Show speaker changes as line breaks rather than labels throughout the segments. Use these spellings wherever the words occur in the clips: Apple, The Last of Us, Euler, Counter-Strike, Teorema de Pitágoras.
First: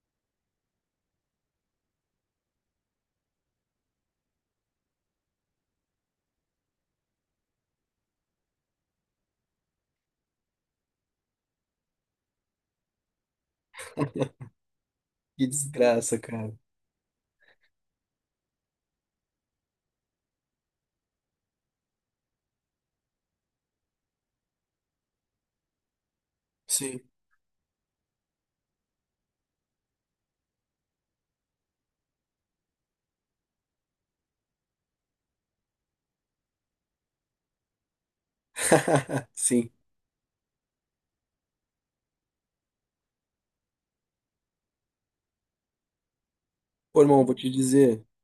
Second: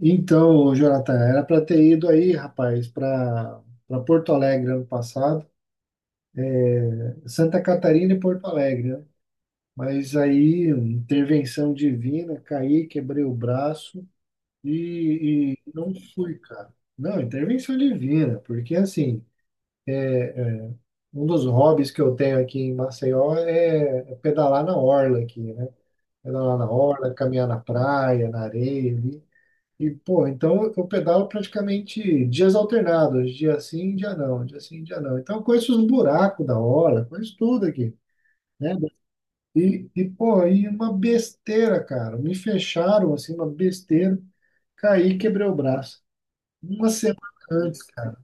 Então, Jonathan, era para ter ido aí, rapaz, para Porto Alegre ano passado, Santa Catarina e Porto Alegre, né? Mas aí, intervenção divina, caí, quebrei o braço
Que
e não
desgraça,
fui,
cara.
cara. Não, intervenção divina, porque assim, um dos hobbies que eu tenho aqui em Maceió é pedalar na orla aqui, né? Pedalar na
Sim.
orla, caminhar na praia, na areia, ali. E, pô, então eu pedalo praticamente dias alternados, dia sim, dia não, dia sim, dia não. Então eu conheço os buracos da hora, conheço tudo aqui, né?
Sim.
E pô, e uma besteira, cara. Me fecharam, assim, uma besteira, caí e quebrei o braço. Uma
Pô,
semana
irmão,
antes, cara.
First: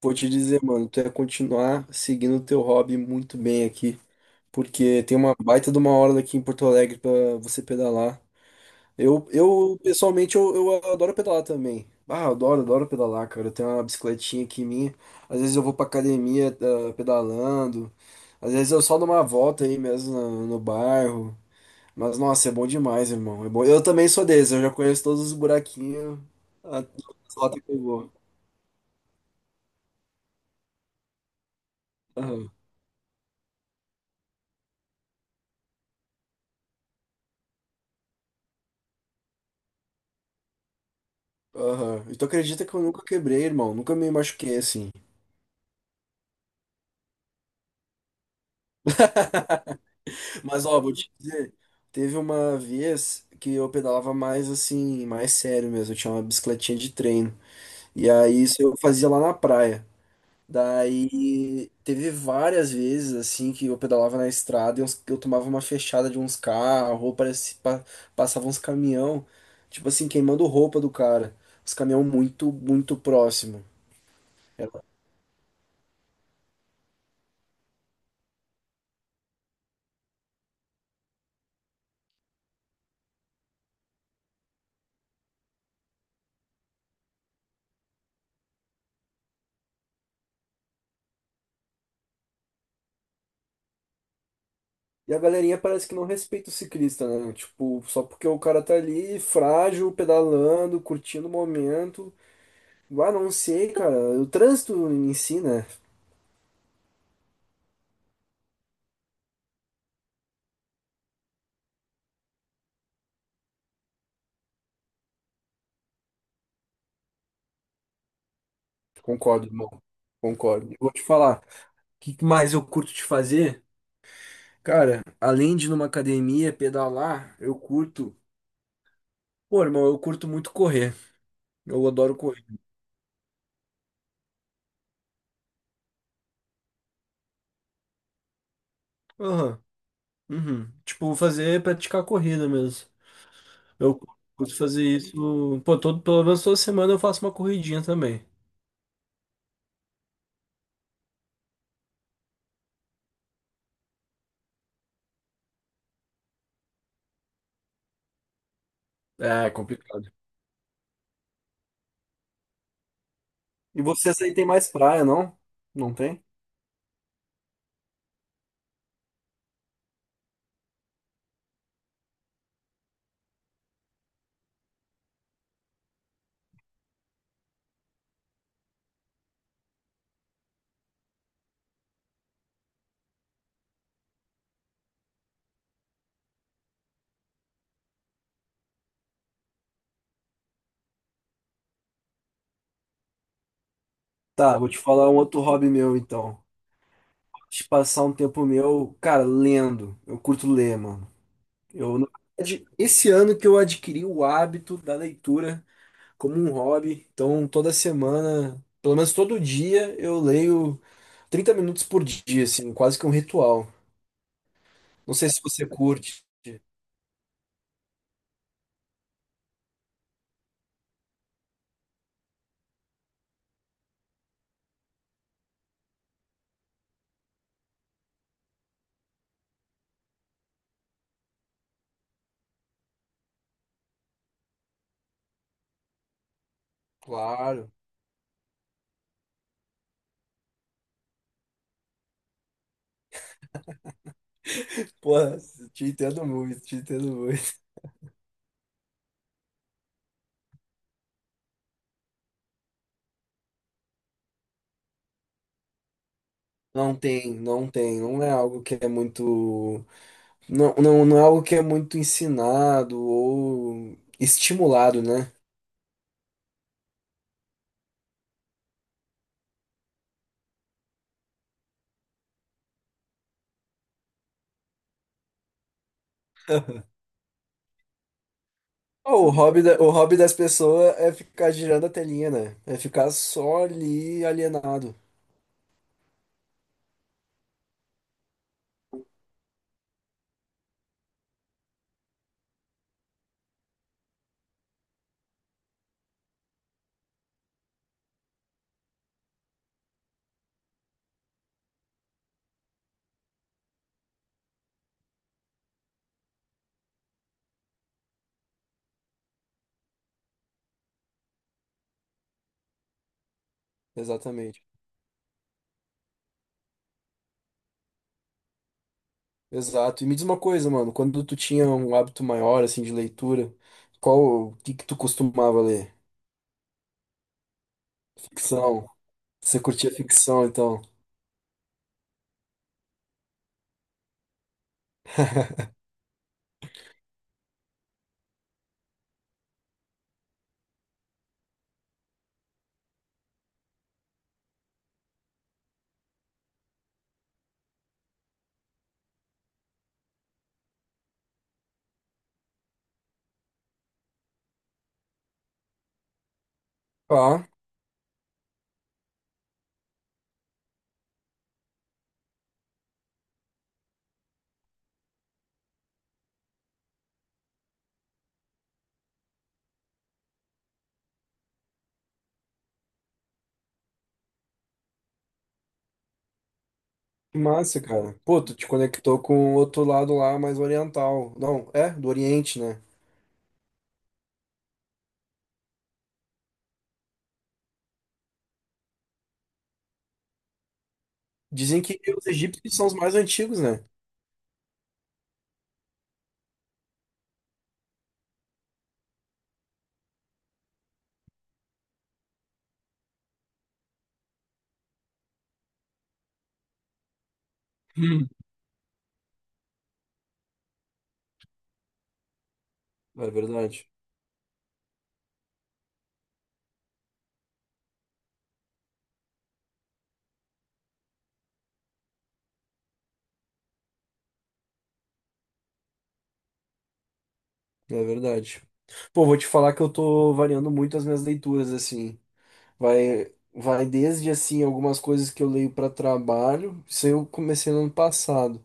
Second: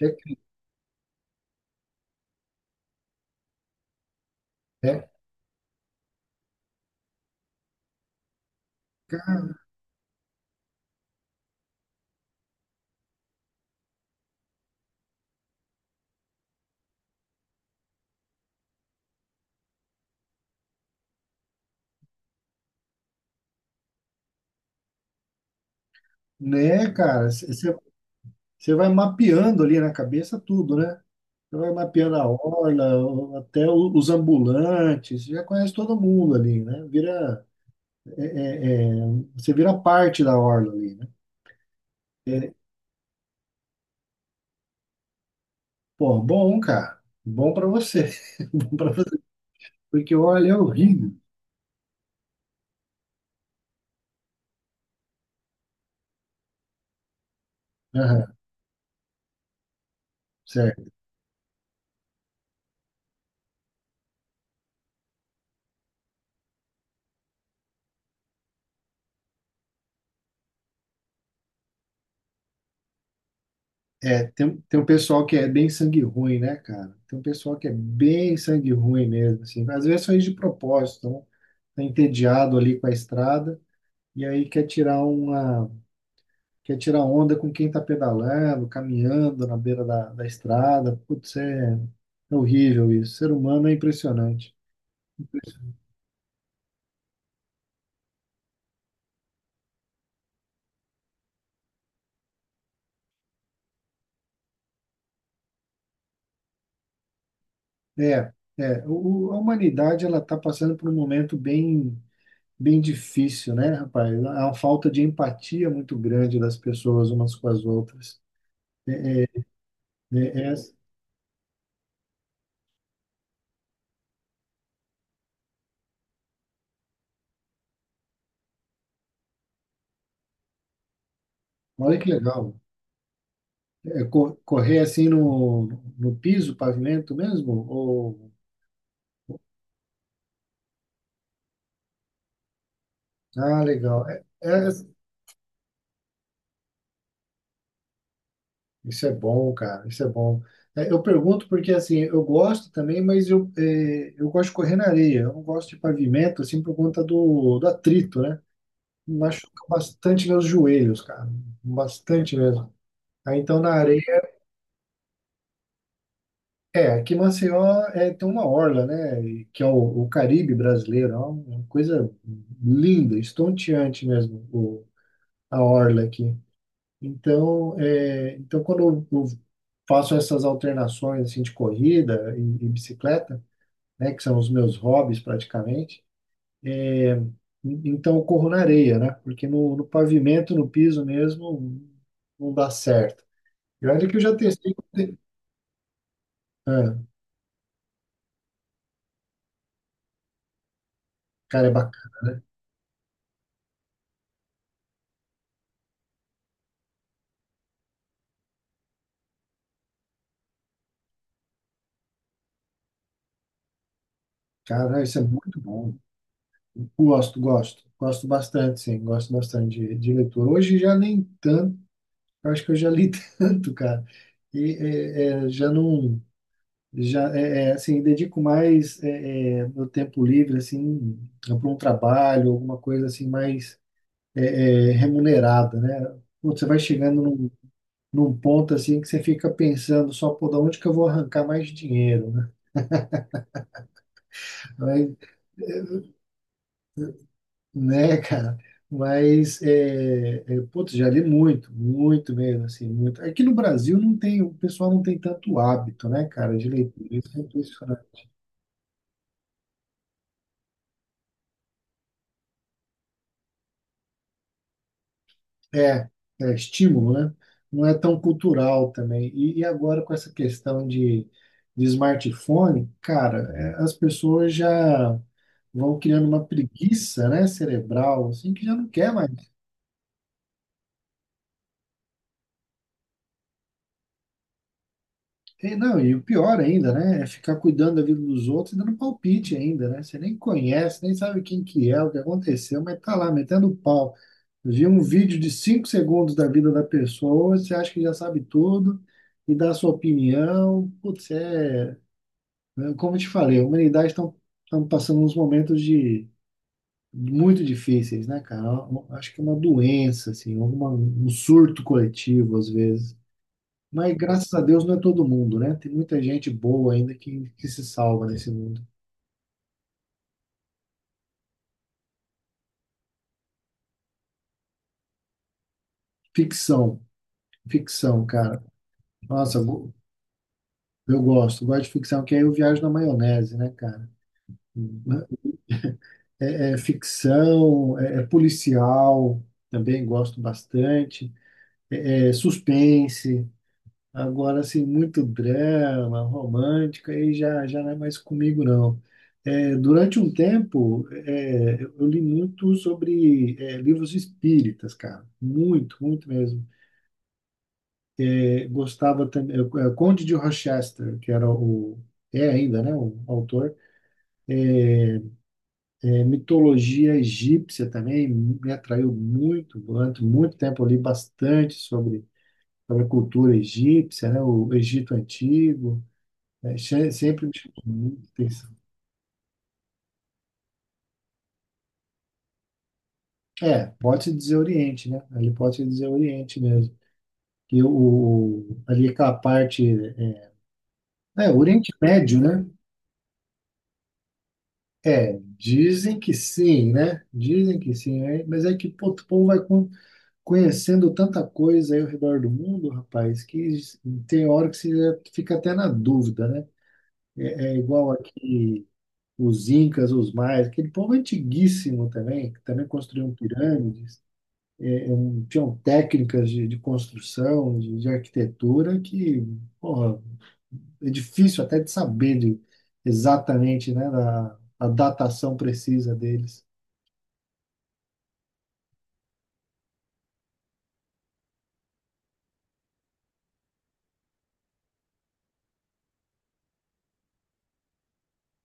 É,
vou te dizer, mano, tu ia continuar seguindo o teu hobby muito bem aqui, porque
é,
tem uma baita de uma hora aqui em Porto Alegre pra você pedalar. Eu,
ca-
eu pessoalmente, eu adoro pedalar também. Ah, eu adoro, adoro pedalar, cara. Eu tenho uma bicicletinha aqui minha. Às vezes eu vou pra academia, ah, pedalando. Às vezes eu só dou uma volta aí mesmo no bairro. Mas nossa, é bom demais, irmão. É bom. Eu também sou desse, eu já conheço todos os buraquinhos, a
né, cara?
lata que eu
Você
vou.
vai mapeando ali na cabeça tudo, né? Você vai mapeando a
Aham.
orla, os ambulantes, você já conhece todo mundo ali, né? Vira. Você vira parte da orla ali, né?
Aham. E tu
É,
acredita que eu nunca quebrei, irmão? Nunca me machuquei assim.
pô, bom, cara. Bom pra você. Bom pra você. Porque olha, é
Mas ó, vou te
horrível.
dizer, teve uma vez que eu pedalava mais assim, mais sério mesmo. Eu tinha uma bicicletinha de treino. E
Aham,
aí isso eu fazia lá na praia.
certo.
Daí teve várias vezes assim que eu pedalava na estrada e eu tomava uma fechada de uns carros, ou parecia, passava uns caminhão, tipo assim, queimando roupa do cara. Os caminhão muito, muito próximo.
É, tem,
É.
tem um pessoal que é bem sangue ruim, né, cara? Tem um pessoal que é bem sangue ruim mesmo, assim. Às vezes faz de propósito, né? Tá entediado ali com a estrada e aí quer tirar uma, quer tirar onda com quem tá pedalando, caminhando na beira da estrada. Putz, é horrível isso. O ser humano é impressionante.
E a galerinha parece que não respeita o ciclista, né? Tipo, só porque o cara tá ali frágil, pedalando, curtindo o momento. Ah, não sei, cara. O trânsito em si, né?
É, a humanidade ela está passando por um momento bem, bem difícil, né, rapaz? Há uma falta de empatia muito grande das pessoas umas com as outras.
Concordo, irmão.
Né? É,
Concordo. Vou te falar. O que que mais eu curto de fazer? Cara, além de numa academia pedalar, eu curto. Pô, irmão, eu curto muito correr. Eu
olha que
adoro correr.
legal. É, correr assim no piso, pavimento mesmo? Ou.
Aham. Uhum. Tipo, fazer, praticar corrida mesmo.
Ah,
Eu
legal.
curto fazer isso. Pô, todo, pelo menos toda semana eu faço uma corridinha também.
Isso é bom, cara. Isso é bom. É, eu pergunto porque assim, eu gosto também, mas eu gosto de correr na areia. Eu não gosto de pavimento assim por conta do atrito, né?
É, é
Machuca
complicado.
bastante meus joelhos, cara. Bastante mesmo. Aí então na
E vocês
areia.
aí tem mais praia, não? Não tem?
É, aqui em Maceió tem uma orla, né? Que é o Caribe brasileiro. É uma coisa linda, estonteante mesmo, a orla aqui. Então, então quando eu faço essas alternações assim, de corrida e bicicleta, né? Que são os meus hobbies praticamente. é, Então eu corro na areia, né? Porque no pavimento, no piso mesmo, não dá certo. E olha que eu já
Tá, vou
testei.
te falar um outro hobby meu então.
Ah,
De passar um tempo meu, cara, lendo. Eu curto ler, mano.
cara, é
Eu, na
bacana.
verdade, esse ano que eu adquiri o hábito da leitura como um hobby. Então, toda semana, pelo menos todo dia, eu leio 30 minutos por dia, assim, quase que um ritual.
Cara,
Não
isso é
sei se
muito
você
bom.
curte.
Gosto, gosto. Gosto bastante, sim. Gosto bastante de leitura. Hoje já nem tanto. Eu acho que eu já li tanto, cara. E já não. Já, assim, dedico mais meu tempo livre, assim, para um trabalho, alguma coisa assim mais remunerada, né? Putz, você vai chegando num,
Claro.
num ponto, assim, que você fica pensando só, pô, da onde que eu vou arrancar mais dinheiro, né?
Pô,
Mas
te entendo muito, te entendo muito.
né, cara? Mas, putz, já li muito, muito mesmo, assim, muito. Aqui no Brasil não tem, o pessoal não tem tanto hábito, né, cara, de
Não
leitura. Isso
tem,
é
não tem. Não
impressionante.
é algo que é muito. Não é algo que é muito ensinado ou estimulado, né?
É, é estímulo, né? Não é tão cultural também. E agora com essa questão de smartphone, cara, as pessoas já vão criando uma preguiça, né, cerebral, assim, que já não quer
Ó,
mais.
o hobby, o hobby das pessoas é ficar girando a telinha, né? É ficar só ali alienado.
E, não, e o pior ainda, né? É ficar cuidando da vida dos outros e dando palpite ainda, né? Você nem conhece, nem sabe quem que é, o que aconteceu, mas tá lá metendo pau. Viu um vídeo de 5 segundos da vida da pessoa, você acha que já sabe tudo e dá a sua opinião. Putz, é. Né? Como eu te falei, a humanidade estão passando uns momentos de muito difíceis, né, cara? Eu acho que é uma doença, assim, alguma, um surto coletivo, às vezes. Mas graças a
Exatamente.
Deus não é todo mundo, né? Tem muita gente boa ainda que se salva nesse mundo.
Exato. E me diz uma coisa, mano, quando tu tinha um hábito maior, assim, de leitura, qual, o que que tu costumava ler?
Ficção, ficção, cara.
Ficção. Você
Nossa,
curtia ficção, então?
eu gosto, gosto de ficção, que aí eu viajo na maionese, né, cara? É, é ficção. É, policial, também gosto bastante. É, é suspense. Agora, assim, muito drama, romântica, aí já não é mais comigo, não. É, durante um tempo, eu li muito sobre livros espíritas, cara. Muito, muito mesmo.
Ah,
É, gostava também. Conde de Rochester, que era o. É ainda, né? O autor. É, mitologia egípcia também me atraiu muito. Durante muito tempo, eu li bastante sobre a cultura egípcia, né? O Egito Antigo. É,
que
sempre me
massa,
chamou
cara.
muito
Pô, tu te
atenção.
conectou com o outro lado lá, mais oriental. Não, é, do Oriente, né?
É, pode-se dizer Oriente, né? Ali pode-se dizer Oriente mesmo. Que ali aquela parte.
Dizem
Oriente
que os
Médio, né?
egípcios são os mais antigos, né?
É, dizem que sim, né? Dizem que sim, né? Mas é que pô, o povo vai conhecendo tanta coisa aí ao redor do mundo, rapaz, que tem hora que você já fica até na dúvida, né? É igual
Hum.
aqui os Incas, os Maias, aquele povo antiguíssimo também, que também
É
construíam
verdade,
pirâmides. Tinham técnicas de construção, de arquitetura, que, porra, é difícil até de saber de, exatamente, né, a datação precisa deles.
é verdade. Pô, vou te falar que eu tô variando muito as minhas leituras, assim. Vai desde assim algumas coisas que eu leio para trabalho, isso eu comecei no ano passado.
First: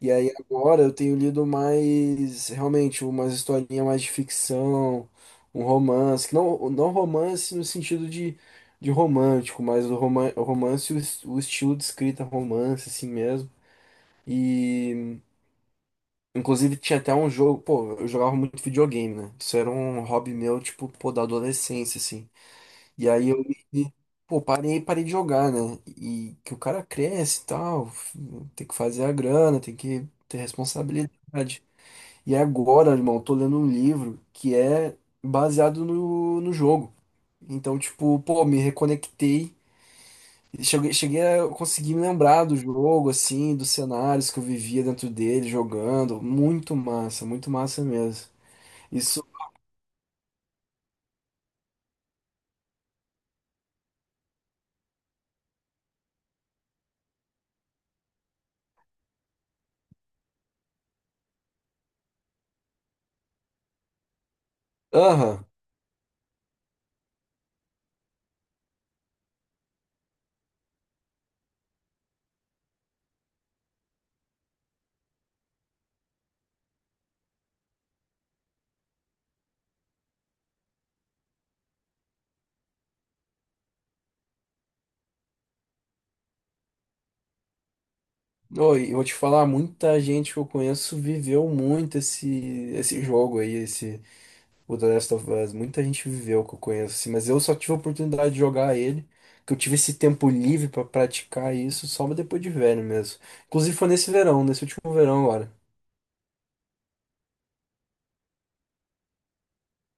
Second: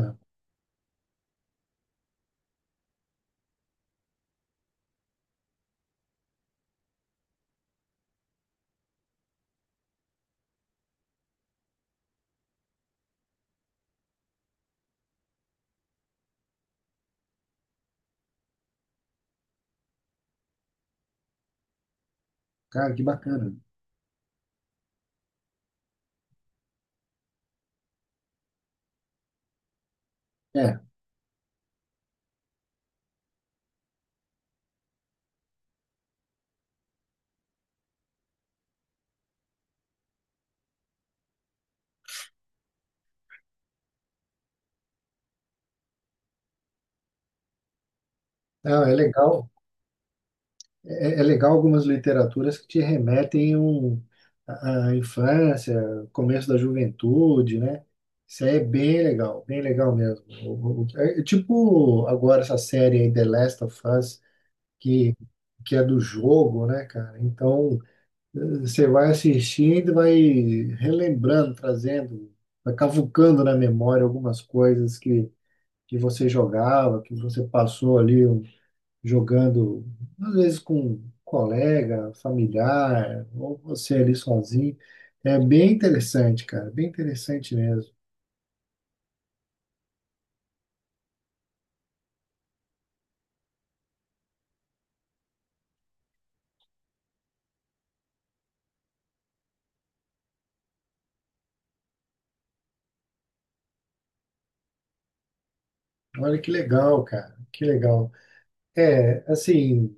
E aí agora eu tenho lido mais, realmente, umas historinhas mais de ficção, um romance, que não romance no sentido de romântico, mas o o romance, o, o estilo de escrita romance, assim mesmo. E inclusive tinha até um jogo, pô, eu jogava muito videogame, né? Isso era um hobby meu, tipo, pô, da adolescência, assim.
Cara, que
E aí
bacana.
me- pô, parei de jogar, né? E que o cara cresce e tal, tem que fazer a grana, tem que ter
É,
responsabilidade. E agora, irmão, eu tô lendo um livro que é baseado no jogo. Então, tipo, pô, me reconectei. Cheguei a conseguir me lembrar do jogo, assim, dos cenários que eu vivia dentro dele, jogando. Muito massa mesmo.
não, é
Isso.
legal. É, é legal algumas literaturas que te remetem à infância, começo da juventude, né? Isso aí é bem legal mesmo. É tipo agora essa série aí, The Last of Us, que,
Aham.
que é do jogo, né, cara? Então, você vai assistindo e vai relembrando, trazendo, vai cavucando na memória algumas coisas que você jogava, que você passou ali jogando, às vezes com um colega, familiar, ou você ali sozinho. É bem interessante, cara, bem interessante mesmo.
Oi, eu vou te falar, muita gente que eu conheço viveu muito esse jogo aí, esse o The Last of Us. Muita gente viveu que eu conheço, assim, mas eu só tive a oportunidade de jogar ele, que eu tive esse tempo livre pra praticar isso só depois de velho mesmo. Inclusive foi nesse verão, nesse último verão agora.
Olha que legal, cara, que legal. É, assim.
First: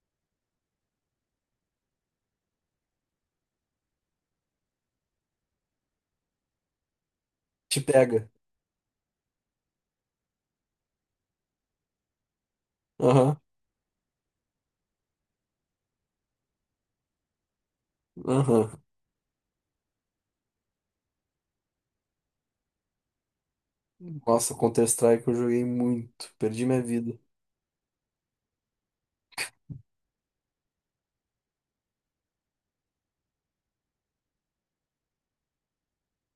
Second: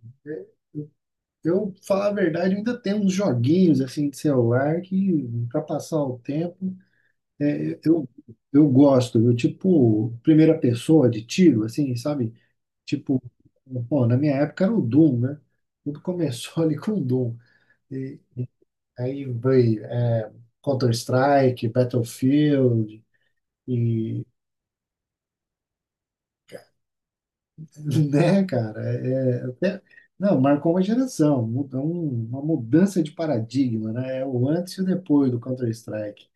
Eu, falar a verdade, eu ainda tenho uns joguinhos assim de celular que, para passar o tempo, é,
Te
eu,
pega.
eu gosto. Eu, tipo, primeira pessoa de tiro, assim, sabe? Tipo,
Aham,
pô, na minha época era o Doom, né? Tudo começou ali com o Doom. E
aham.
aí veio Counter-Strike, Battlefield, e
Nossa, Counter-Strike eu joguei muito, perdi minha vida.
Né, cara? É, não, marcou uma geração, uma mudança de paradigma, né? É o antes e o depois do Counter-Strike.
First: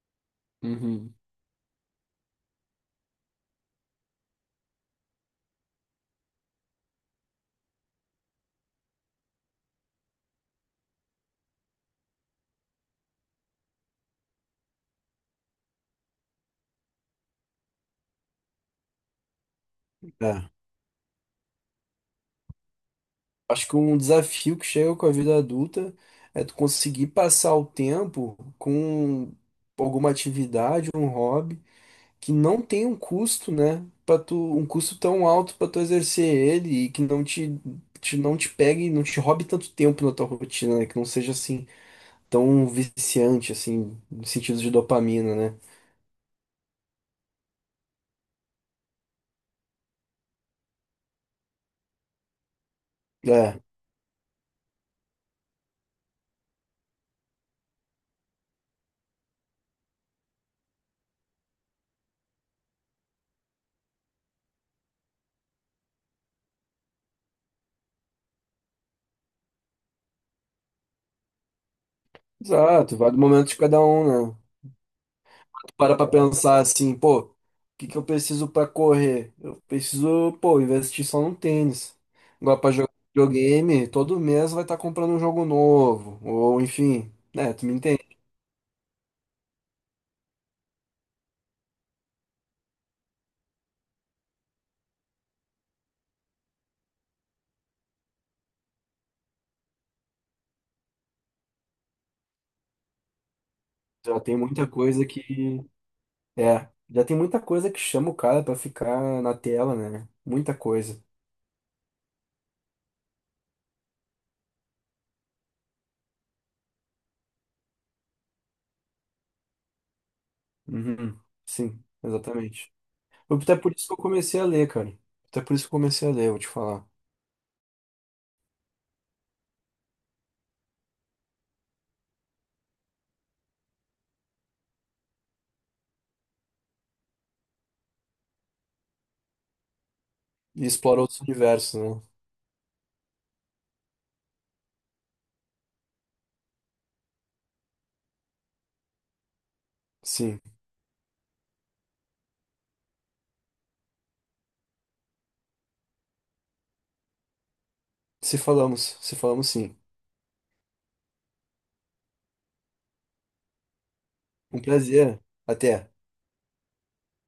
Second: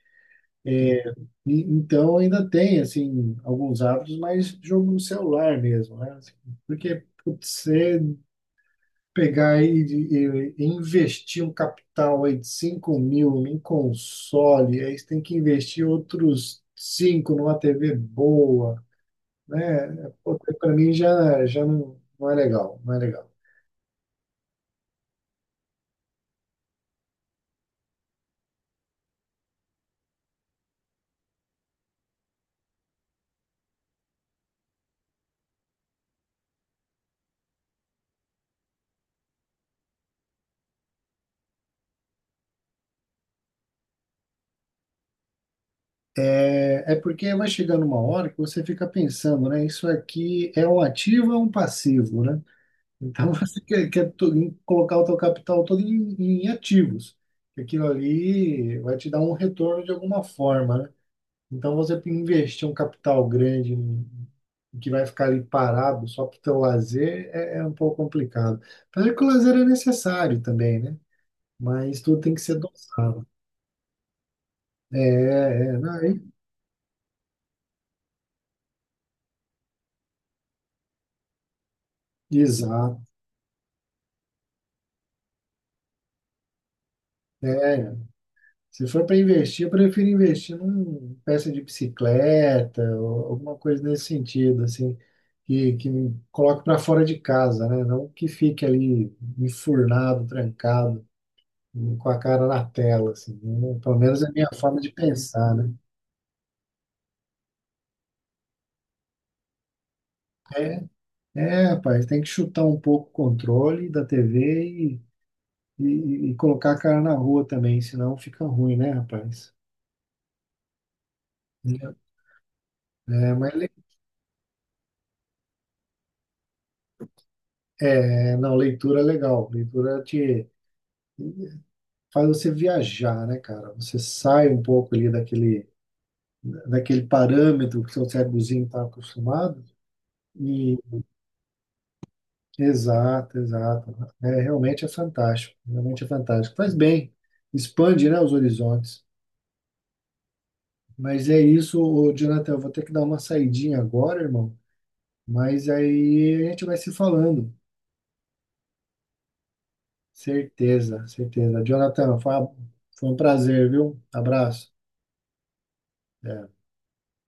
Uhum.
Então ainda tem, assim, alguns hábitos, mas jogo no celular mesmo, né? Assim, porque putz, você pegar e investir um capital aí de 5.000 em console, aí você tem que investir outros 5 numa TV boa, né?
É.
Para mim já não, não é legal, não é legal.
Acho que um desafio que chega com a vida adulta é tu conseguir passar o tempo com alguma atividade, um hobby que não tem um custo, né? Para tu um custo tão alto para tu exercer ele e que te não te pegue, não te roube tanto tempo na tua rotina, né? Que não seja assim tão viciante assim, no sentido de dopamina, né?
É porque vai chegando uma hora que você fica pensando, né? Isso aqui é um ativo ou é um passivo, né? Então
É,
você quer colocar o teu capital todo em ativos. Aquilo ali vai te dar um retorno de alguma forma, né? Então você investir um capital grande que vai ficar ali parado só para o teu lazer é um pouco complicado. Apesar que o lazer é necessário também, né? Mas tudo tem que ser
exato, vai do
dosado.
momento de cada um, né?
Não,
Para pra pensar assim, pô, o que que eu preciso pra correr? Eu preciso, pô, investir só no tênis. Agora pra jogar
exato.
videogame, todo mês vai estar comprando um jogo novo, ou enfim, né, tu me
É,
entende.
Se for para investir, eu prefiro investir numa peça de bicicleta ou alguma coisa nesse sentido, assim, que me coloque para fora de casa, né? Não que fique ali enfurnado, trancado, com a cara na tela, assim. Né? Pelo
Já
menos é a
tem
minha
muita
forma de
coisa
pensar,
que,
né?
é, já tem muita coisa que chama o cara pra ficar na tela, né? Muita
É,
coisa.
rapaz, tem que chutar um pouco o controle da TV e colocar a cara na rua também, senão fica ruim, né, rapaz?
Uhum. Sim, exatamente.
É, mas
Até por isso que eu comecei a ler, cara. Até por isso que eu comecei a ler, vou te falar.
não, leitura é legal. Leitura faz você viajar, né, cara? Você sai um pouco ali daquele, parâmetro que seu cérebrozinho está acostumado.
E
E
explorar outros universos, né?
exato, exato. É, realmente é fantástico, realmente é fantástico. Faz bem, expande, né, os horizontes.
Sim.
Mas é isso, ô, Jonathan, eu vou ter que dar uma saidinha agora, irmão. Mas aí a gente vai se falando.
Se falamos, se falamos sim.
Certeza, certeza. Jonathan, foi um prazer, viu?
Um
Abraço.
prazer. Até.
É.